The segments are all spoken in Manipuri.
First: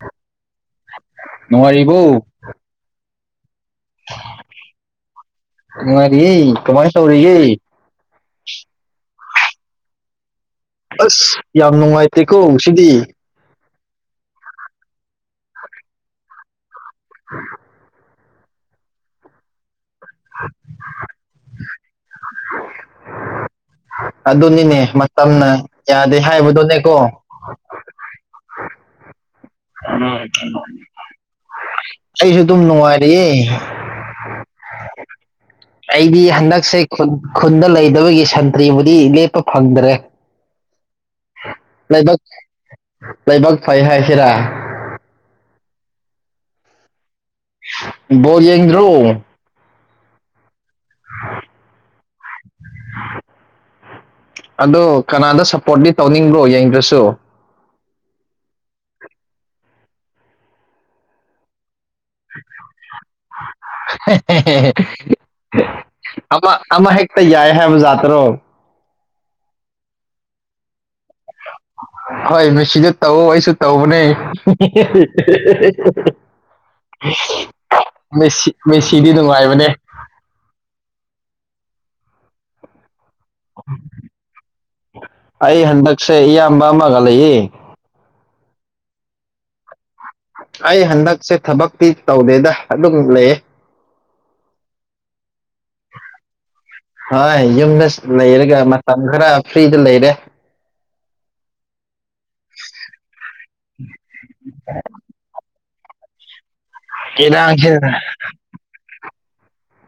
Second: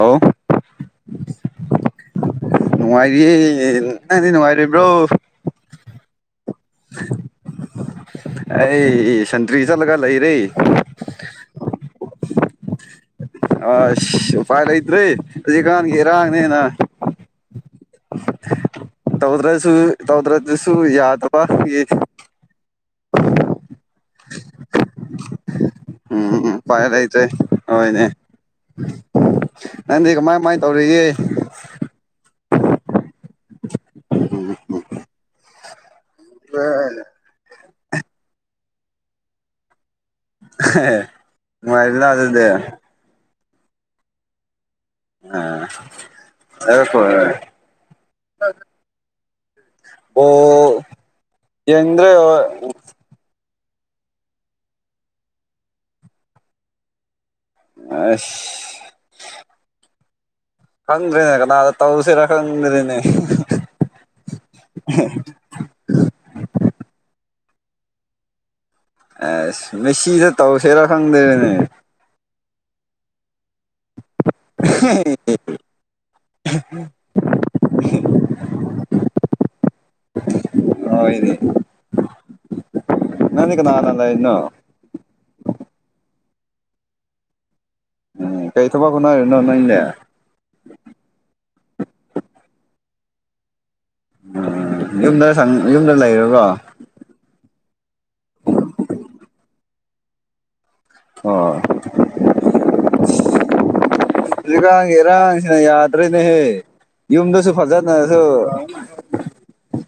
ꯍꯥꯎ ꯅꯨꯪꯉꯥꯏꯔꯤꯕꯣ ꯏꯌꯦ ꯅꯪꯗꯤ ꯅꯨꯡꯉꯥꯏꯔꯤꯕ꯭ꯔꯣ ꯏ ꯀꯃꯥꯏ ꯇꯧꯔꯤꯌꯦ ꯑꯩ ꯁꯟꯇ꯭ꯔꯤ ꯆꯠꯂꯒ ꯂꯩꯔꯤ ꯑꯁ ꯌꯥꯝ ꯅꯨꯡꯉꯥꯏꯇꯦꯀꯣ ꯁꯤꯗꯤ ꯑꯁ ꯎꯄꯥꯏ ꯂꯩꯇꯔꯦ ꯍꯧꯖꯤꯛꯀꯥꯟꯒꯤ ꯏꯔꯥꯡꯅꯦꯅ [unintelligible] ꯇꯧꯗ꯭ꯔꯁꯨ ꯇꯧꯗ꯭ꯔꯗꯁꯨ ꯌꯥꯗꯕ ꯌꯦ ꯇꯝꯅ ꯌꯥꯗꯦ ꯎꯝ ꯎꯄꯥꯏ ꯍꯥꯏꯕꯗꯨꯅꯦꯀꯣ ꯂꯩꯇ꯭ꯔꯦ ꯍꯣꯏꯅꯦ [inaudible] ꯎ ꯅꯪꯗꯤ ꯀꯃꯥꯏ ꯀꯃꯥꯏ ꯇꯧꯔꯤꯒꯦ ꯑꯩꯁꯨ ꯑꯗꯨꯝ ꯅꯨꯡꯉꯥꯏꯔꯤꯌꯦ ꯑꯩꯗꯤ ꯍꯟꯗꯛꯁꯦ ꯈꯨꯟꯗ ꯂꯩꯗꯕꯒꯤ ꯁꯟꯇ꯭ꯔꯤꯕꯕꯨꯗꯤ ꯂꯦꯞꯄ ꯐꯪꯗ꯭ꯔꯦ ꯍ ꯃꯔꯤꯗ ꯑꯗꯨꯗꯦ ꯂꯩꯥꯏꯕꯥꯛ ꯐꯩ ꯍꯥꯏꯁꯤꯔꯥ ꯑ ꯀꯣ ꯕꯣꯜ ꯌꯦꯡꯗꯔꯣ ꯑꯣ ꯌꯦꯗ꯭ꯔꯦ ꯑꯗꯨ ꯀꯅꯥꯗ ꯁꯞꯄꯣꯔꯠꯤ ꯇꯧꯅꯤꯡꯕ꯭ꯔꯣ ꯌꯦꯡꯗ꯭ꯔꯁꯨ ꯑꯁ ꯈꯪꯗ꯭ꯔꯦꯅꯦ ꯀꯅꯥꯗ ꯇꯥꯎ ꯁꯔꯀꯝ ꯃꯦꯔꯦꯅꯦ ꯑꯃ ꯑꯃ ꯍꯦꯛꯛꯇ ꯌꯥꯏ ꯍꯕꯖꯇ꯭ꯔꯣ ꯑꯁ ꯃꯦꯁꯤꯗ ꯇꯧꯁꯤꯦꯔꯥ ꯈꯪꯗꯕꯅꯦ ꯁꯤꯗ ꯇꯧ ꯑꯩꯁꯨ ꯇꯧꯕꯅꯦ ꯁꯤ ꯃꯦꯁꯤꯗꯤ ꯅꯨꯡꯉꯥꯏꯕꯅꯦ ꯍ ꯏꯅꯦ ꯑꯩ ꯍꯟꯗꯛꯁꯦ ꯏꯌꯥꯝꯕ ꯑꯃꯒ ꯂꯩꯏ ꯎꯝ ꯀꯥꯏꯊꯕꯒꯣꯅꯅꯣ ꯅꯪ ꯏꯅꯦꯦ ꯑꯩ ꯍꯟꯗꯛꯁꯦ ꯊꯕꯛꯇꯤ ꯇꯧꯗꯦꯗ ꯑꯗꯨꯝ ꯂꯩ ꯌꯨꯝꯗ ꯌꯨꯝꯗ ꯂꯩꯔꯨꯔꯣ ꯍꯣꯏ ꯌꯨꯝꯗ ꯂꯩꯔꯒ ꯃꯇꯝ ꯈꯔ ꯐ꯭ꯔꯤꯗ ꯂꯩꯔꯦ ꯑꯣ ꯑꯗꯨꯒꯀꯒꯦꯔꯥꯡꯁꯤꯅ ꯌꯥꯗ ꯑꯗꯨꯔꯦꯅꯦꯍꯦ ꯌꯨꯝꯗꯁꯨ ꯏꯔꯥꯡꯁꯤꯅ ꯐꯖꯅꯁꯨ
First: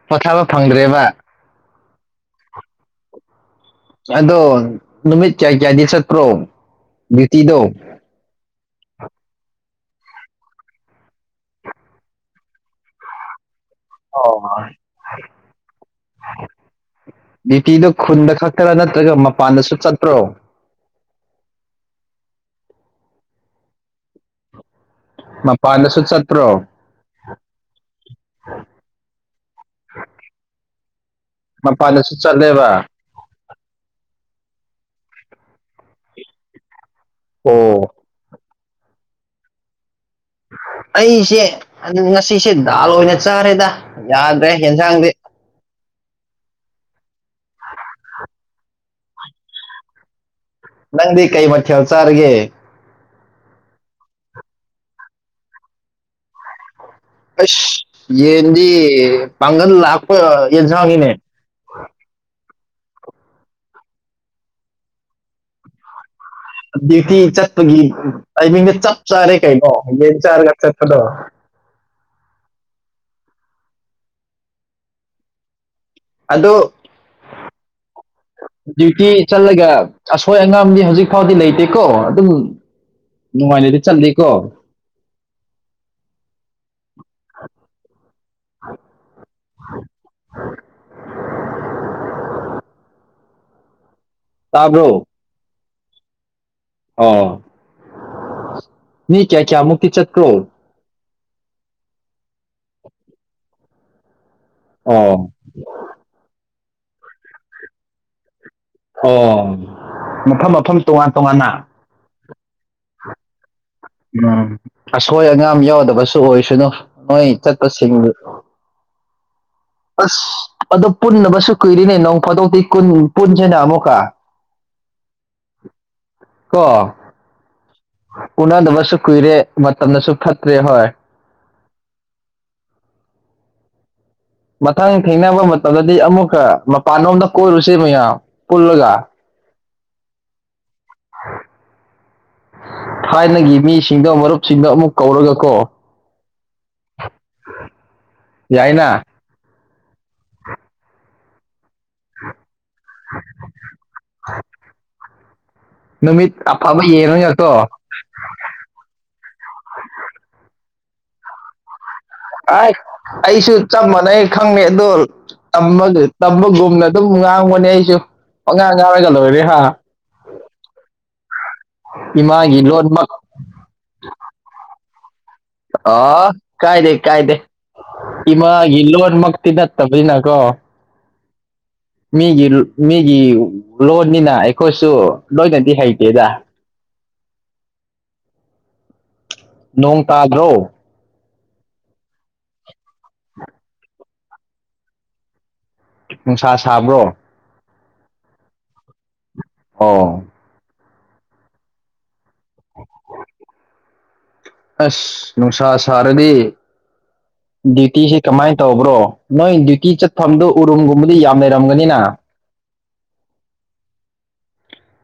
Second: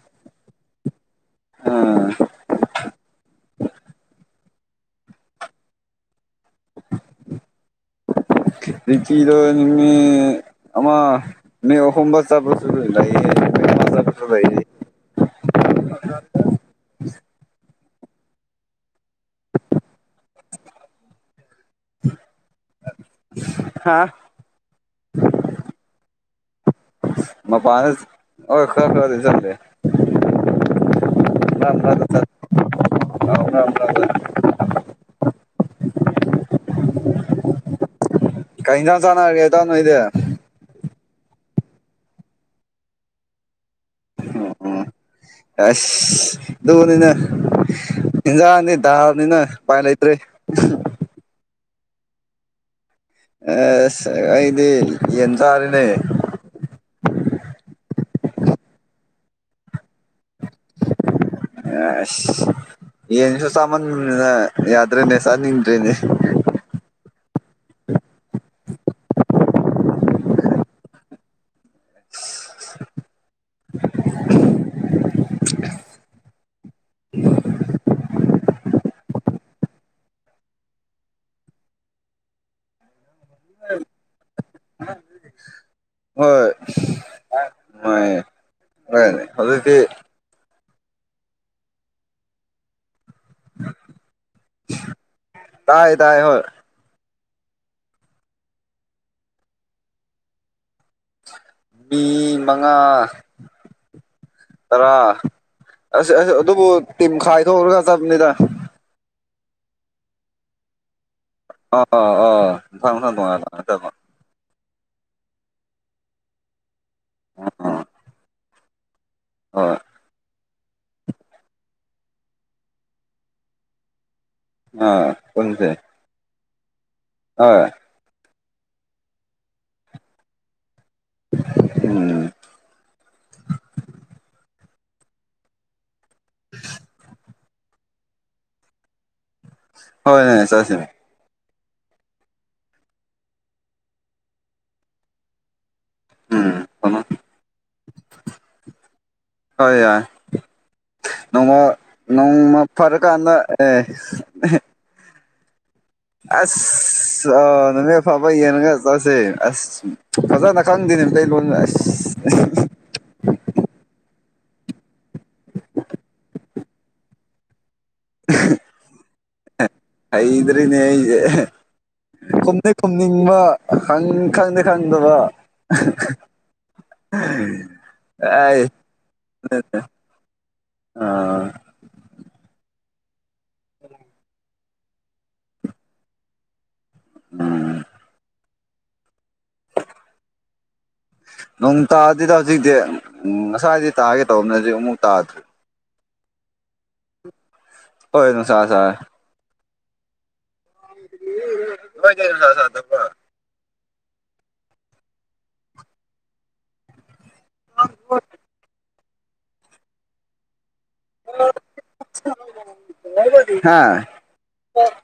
ꯄꯣꯊꯥꯕ ꯐꯪꯗ꯭ꯔꯦꯕ ꯑꯥ ꯑꯗ ꯅꯨꯃꯤꯠ ꯆ ꯀꯌꯥꯗꯤꯠꯇ꯭ꯔꯣ ꯕꯤꯇꯤꯗ ꯂꯤꯤꯆꯤꯗ ꯑꯃ ꯅꯍꯣ ꯆꯥꯄꯁꯨ ꯂꯩ ꯑꯣ ꯕꯤꯇꯤꯗ ꯈꯨꯟꯗ ꯈꯛꯇꯔꯥ ꯅꯠꯇ꯭ꯔꯒ ꯃꯄꯥꯟꯗꯁꯨ ꯆꯠꯇ꯭ꯔꯣ ꯍꯥꯥ ꯃꯄꯥꯟꯗꯁꯨ ꯆꯠꯄ꯭ꯔꯣ ꯃ ꯄꯅ ꯑꯣ ꯈꯔ ꯈꯔꯗꯤ ꯆꯝꯗꯦ ꯃꯄꯥꯟꯗꯁꯨ ꯆꯠꯂꯦꯕ [unintelligible] ꯑꯣ ꯀꯩꯖꯟ ꯆꯅ ꯍꯥꯏꯔꯒꯦꯗꯅꯣ ꯏꯗꯦ ꯑꯩꯁꯦ ꯑꯗꯨ ꯉꯁꯤꯁꯦ ꯗꯥꯜ ꯑꯣꯏꯅ ꯆꯥꯔꯦꯗ ꯌꯥꯗ꯭ꯔꯦ ꯌꯦꯟꯖꯥꯡꯗꯤ ꯑꯗꯨꯅꯤꯅ ꯏꯟꯖꯥꯡꯅꯤ ꯗꯥꯔꯅꯤꯅ ꯎꯄꯥꯏ ꯂꯩꯇ꯭ꯔꯦ ꯅꯪꯗꯤ ꯀꯩ ꯃꯈꯦꯜ ꯆꯥꯔꯒꯦ ꯑꯁ ꯑꯩꯗꯤ ꯌꯦꯟ ꯇꯥꯔꯤꯅꯦ ꯌꯦꯗꯤ ꯄꯪꯒꯜ ꯂꯥꯛꯄ ꯌꯦꯟꯖꯉꯅꯦ ꯑꯁ ꯌꯦꯟꯁꯨ ꯁꯃꯥꯟ ꯌꯥꯗ꯭ꯔꯅꯦꯁ ꯅꯤꯡꯗ꯭ꯔꯔꯤꯅꯦ ꯗ꯭ꯌꯨꯇꯤ ꯆꯠꯄꯒꯤ ꯇꯥꯏꯃꯤꯡꯗ ꯆꯞ ꯆꯥꯔꯦ ꯀꯩꯅꯣ ꯌꯦꯡ ꯆꯥꯔꯒ ꯆꯠꯄꯗꯣ [unintelligible] ꯑꯗꯣ [unintelligible] ꯗ꯭ꯌꯨꯇꯤ ꯆꯠꯂꯒ ꯑꯁꯣꯏ ꯑꯉꯥꯝꯗꯤ ꯍꯧꯖꯤꯛ ꯐꯥꯎꯗꯤ ꯂꯩꯇꯦꯀꯣ ꯑꯗꯨꯝ ꯅꯨꯡꯉꯥꯏꯅꯗꯤ ꯆꯠꯂꯤꯀꯣ ꯍ ꯃꯥꯏ ꯑꯗꯨꯗꯤ ꯇꯥꯕ꯭ꯔꯣ ꯇꯥꯏ ꯇꯥꯏ ꯍꯣꯏ ꯑꯣ ꯃꯤ ꯀꯌꯥ ꯀꯌꯥꯃꯨꯛꯇꯀꯤ ꯆꯀ꯭ꯔꯣ ꯃꯤ ꯃꯉꯥ ꯑꯔꯥ ꯑꯣ ꯑꯁ ꯑꯁ ꯑꯗꯨꯕꯨ ꯇꯤꯝ ꯈꯥꯏꯊꯣꯛꯎꯔꯒ ꯆꯕꯅꯤꯗ ꯃꯐꯝ ꯃꯐꯝ ꯇꯣꯉꯥꯟ ꯇꯣꯉꯥꯟꯅ ꯑꯣ ꯑꯣ ꯅꯪ ꯊꯪꯣ ꯂ ꯑꯗꯨꯣ ꯎꯝ ꯑꯁꯣꯏ ꯑꯉꯥꯝ ꯌꯥꯎꯗꯕꯁꯨ ꯑꯣꯏꯁꯅꯨ ꯅꯣꯏ ꯑꯥ ꯆꯠꯄꯁꯤꯡꯗꯨ ꯍꯣꯏ ꯑꯁ ꯑꯗꯨ ꯄꯨꯟꯅꯕꯁꯨ ꯀꯨꯏꯔꯤꯅꯦ ꯅꯪ ꯐꯥꯗꯣꯛꯇꯤ ꯄꯨꯟꯁꯤꯦꯅ ꯑꯃꯨꯛꯀ ꯑꯥ ꯀꯟꯁꯦ ꯀ ꯎꯅꯗꯕꯁꯨ ꯀꯨꯏꯔꯦ ꯃꯇꯝꯗꯁꯨ ꯐꯠꯇ꯭ꯔꯦ ꯍꯣꯏ ꯎꯝ ꯃꯊꯪ ꯊꯦꯡꯅꯕ ꯃꯇꯝꯗꯗꯤ ꯑꯃꯨꯛꯀ ꯃꯄꯥꯟꯂꯣꯝꯗ ꯀꯣꯏꯔꯨꯁꯦ ꯃꯌꯥꯝ ꯄꯨꯜꯂꯒ ꯍꯣꯏ ꯅ ꯆꯁꯤꯦ ꯊꯥꯏꯅꯒꯤ ꯃꯤꯁꯤꯡꯗꯣ ꯃꯔꯨꯞꯁꯤꯡꯗꯣ ꯑꯃꯨꯛ ꯀꯧꯔꯒ ꯀꯣ ꯎꯝ ꯊꯝꯃꯣ ꯌꯥꯏꯅ ꯑ ꯌꯥꯏꯣꯡꯃ ꯅꯃ ꯐꯔ ꯀꯅ ꯑꯦ ꯅꯨꯃꯤꯠ ꯑꯐꯕ ꯑꯁ ꯌꯦꯡꯉꯒꯀꯣ ꯑ ꯅꯨꯃꯤꯐꯕ ꯌꯦꯡꯉꯒ ꯆꯠꯁꯦ ꯑꯁ ꯐꯖꯅ ꯈꯪꯗꯅ ꯂꯩꯩ ꯂꯣꯟ ꯑ ꯑꯩꯁꯨ ꯆꯝ ꯃꯅꯦ ꯈꯪꯅꯩ ꯑꯗꯣ ꯇꯝꯕꯒꯨꯝꯅ ꯑꯗꯨꯝ ꯉꯥꯡꯕꯅꯦ ꯑꯩ ꯑꯣꯉꯥꯏ ꯉꯒꯂ ꯑꯣꯏꯔꯦ ꯍꯥꯥ ꯈꯨꯝꯅꯤ ꯈꯨꯝꯅꯤꯡꯕ ꯈꯪꯗꯦ ꯈꯪꯗꯕ ꯑ ꯀꯥꯏꯗ ꯀꯥꯏꯗ ꯑꯩ ꯏꯃꯥꯒꯤ ꯂꯣꯟꯃꯛꯇꯤ ꯅꯠꯇꯕꯅꯤꯅꯀꯣ ꯑ ꯃꯤꯒꯤ ꯃꯤꯒꯤ ꯂꯣꯟꯅꯤꯅ ꯑꯩꯈꯣꯏꯁꯨ ꯂꯣꯏꯅꯗꯤ ꯍꯩꯇꯦꯗ ꯎꯝ ꯅꯣꯡ ꯇꯥꯜꯗ꯭ꯔꯣ ꯅꯣꯡ ꯇꯥꯗꯤꯗ ꯍꯧꯖꯤꯛꯇꯤ ꯉꯁꯥꯏꯗꯤ ꯇꯥꯒꯦ ꯇꯧꯕꯅꯦ ꯍꯧꯖꯤꯛ ꯑꯃꯨꯛ ꯇꯥꯗ꯭ꯔꯤ ꯅꯨꯡꯁꯥ ꯁꯥꯕ꯭ꯔꯣ ꯍ ꯑꯗꯨ ꯁꯥ ꯁꯥꯥ ꯍ ꯀꯃꯥꯏ ꯀ ꯁꯥ ꯁꯥ ꯊ ꯑꯁ ꯅꯨꯡꯁꯥ ꯁꯥꯔꯗꯤ ꯗ꯭ꯌꯨꯇꯤꯤꯁ ꯀꯃꯥꯏꯅ ꯇꯧꯕ꯭ꯔꯣ ꯅꯣꯏ ꯗ꯭ꯌꯨꯇꯤ ꯆꯠꯐꯝꯗꯨ ꯎꯔꯨꯝꯒꯨꯝꯕꯗꯤ ꯌꯥꯝ ꯂꯩꯔꯝꯒꯅꯤꯅ ꯍꯥꯥ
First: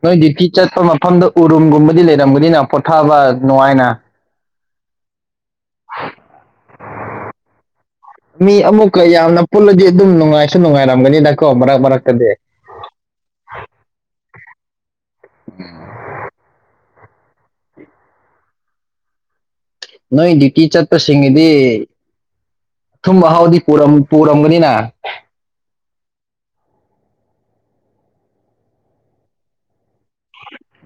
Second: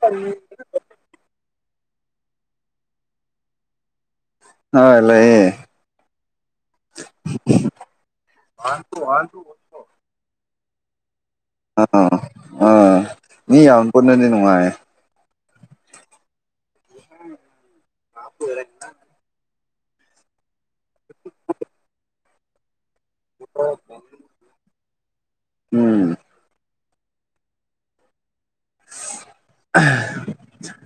ꯅꯣꯏ ꯗ꯭ꯌꯨꯇꯤ ꯆꯠꯄ ꯃꯐꯝꯗ ꯎꯔꯨꯝꯒꯨꯝꯕꯗꯤ ꯂꯩꯔꯝꯒꯅꯤꯅ ꯄꯣꯊꯥꯕ ꯅꯨꯡꯉꯥꯏꯅ ꯍ ꯂꯩꯑꯦ ꯃꯤ ꯑꯃꯨꯛꯀ ꯌꯥꯝꯅ ꯄꯨꯜꯂꯗꯤ ꯑꯗꯨꯝ ꯅꯨꯡꯉꯥꯏꯁꯨ ꯅꯨꯡꯉꯥꯏꯔꯝꯒꯅꯤ ꯗ ꯀꯣ ꯃꯔ ꯃꯔꯔ ꯀꯗ ꯑꯥ ꯃꯤ ꯌꯥꯝ ꯄꯨꯟꯅꯗꯤ ꯅꯨꯡꯉꯥꯏ ꯎꯝ ꯃꯥ ꯅꯣꯏ ꯗꯌꯇꯤ ꯆꯠꯄꯁꯤꯡꯒꯤꯗꯤ ꯊꯨꯝꯕ ꯍꯥꯎꯗꯤ ꯄꯨꯔꯝꯒꯅꯤꯅ ꯎꯝ ꯎ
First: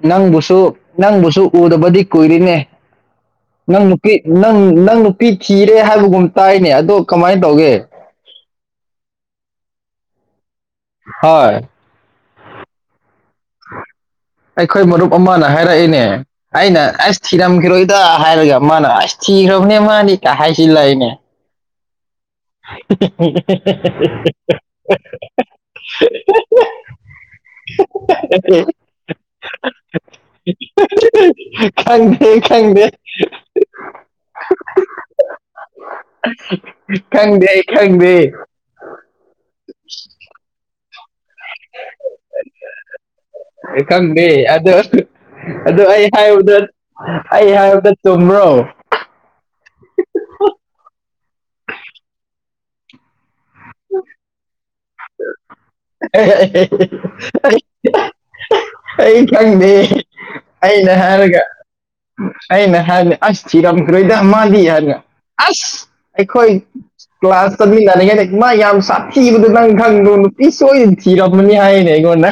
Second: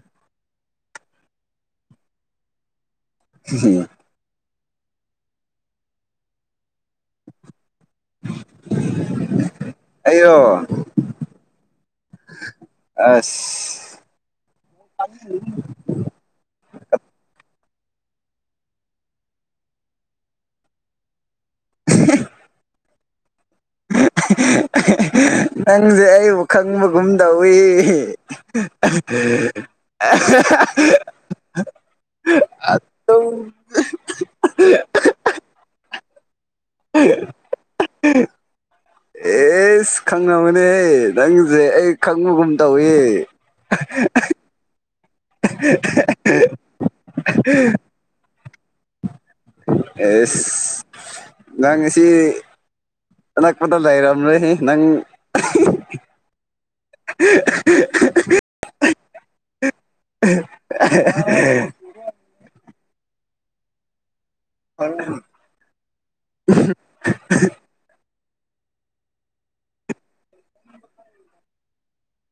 ꯅꯪꯕꯨꯁꯨ ꯅꯪꯕꯨꯁꯨ ꯎꯗꯕꯗꯤ ꯀꯨꯏꯔꯤꯅꯦ ꯅꯪ ꯅꯨꯄꯤ ꯅꯪ ꯅꯪ ꯅꯨꯄꯤ ꯊꯤꯔꯦ ꯍꯥꯏꯕꯒꯨꯝ ꯇꯥꯏꯅꯦ ꯑꯗꯣ ꯀꯃꯥꯏꯅ ꯇꯧꯒꯦ ꯑꯩꯔꯣ ꯍꯣꯏ ꯑꯁ ꯑꯩꯈꯣꯏ ꯃꯔꯨꯞ ꯑꯃꯅ ꯍꯥꯏꯔꯛꯏꯅꯦ ꯑꯩꯅ ꯑꯁ ꯊꯤꯔꯝꯈꯤꯔꯣ ꯗ ꯍꯥꯏꯔꯒ ꯃꯥꯅ ꯑꯁ ꯊꯤꯈ꯭ꯔꯕꯅꯦ ꯃꯥꯅꯤ ꯀ ꯍꯥꯏꯁꯤꯂꯏꯅꯦ ꯅꯪꯁꯦ ꯑꯩꯕꯨ ꯈꯪꯕꯒꯨꯝ ꯇꯧꯏ ꯑ ꯈꯪꯗꯦ ꯈꯪꯗꯦ [unintelligible] ꯊꯪꯗꯦ ꯈꯪꯗꯦ ꯑꯦꯁ ꯈꯪꯅꯕꯅꯦꯍ ꯅꯪꯁꯦ ꯑꯩ ꯈꯪꯕꯒꯨꯝ ꯇꯧꯏ ꯀꯝꯗꯤ ꯑꯗ ꯑꯗꯨ ꯑꯩ ꯍꯥꯏꯕꯗ ꯑꯩ ꯍꯥꯏꯕꯗ ꯆꯨꯝꯕ꯭ꯔꯣ ꯑꯦꯁ ꯀꯅꯥꯥꯛꯄꯠꯇ ꯂꯩꯏꯔꯝꯔꯦ ꯅꯪ ꯑꯩ ꯈꯪꯗꯦ ꯑꯩꯅ ꯍꯥꯏꯔꯒ ꯑꯩꯅ ꯍꯥꯏꯕꯗꯤ ꯑꯁ ꯊꯤꯔꯝꯈ꯭ꯔꯣꯏꯗ ꯃꯥꯗꯤ ꯌꯥꯔꯒ ꯑꯁ ꯑꯩꯈꯣꯏ ꯀ꯭ꯂꯥꯁ ꯇꯃꯤꯟꯅꯔꯤꯉꯩ ꯃꯥ ꯌꯥꯝ ꯁꯥꯊꯤꯕꯗꯣ ꯅꯪ ꯈꯪꯗꯣ ꯅꯨꯄꯤ ꯁꯣꯏꯗꯅ ꯊꯤꯔꯝꯃꯅꯤ ꯍꯥꯏꯅꯦ ꯑꯩꯉꯣꯟꯅ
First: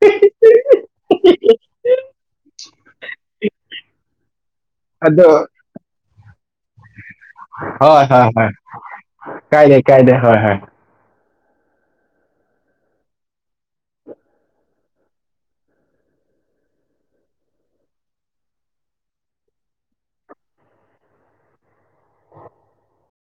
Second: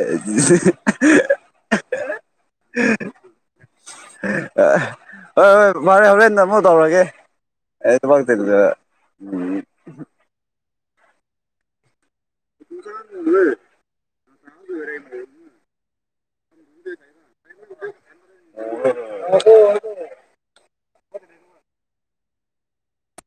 [unintelligible] ꯍꯣꯏ ꯑꯗꯣ ꯍꯣꯏ ꯃꯥꯔꯦ ꯍꯧꯔ ꯍꯣꯏ ꯍꯣꯏ ꯍ ꯎꯝ ꯀꯥꯏ ꯀꯥꯏ ꯍ ꯍꯣꯏ ꯑꯣꯏꯕ ꯅ ꯀꯥꯗ ꯑꯣꯏꯔꯦ ꯃ [unintelligible] ꯍ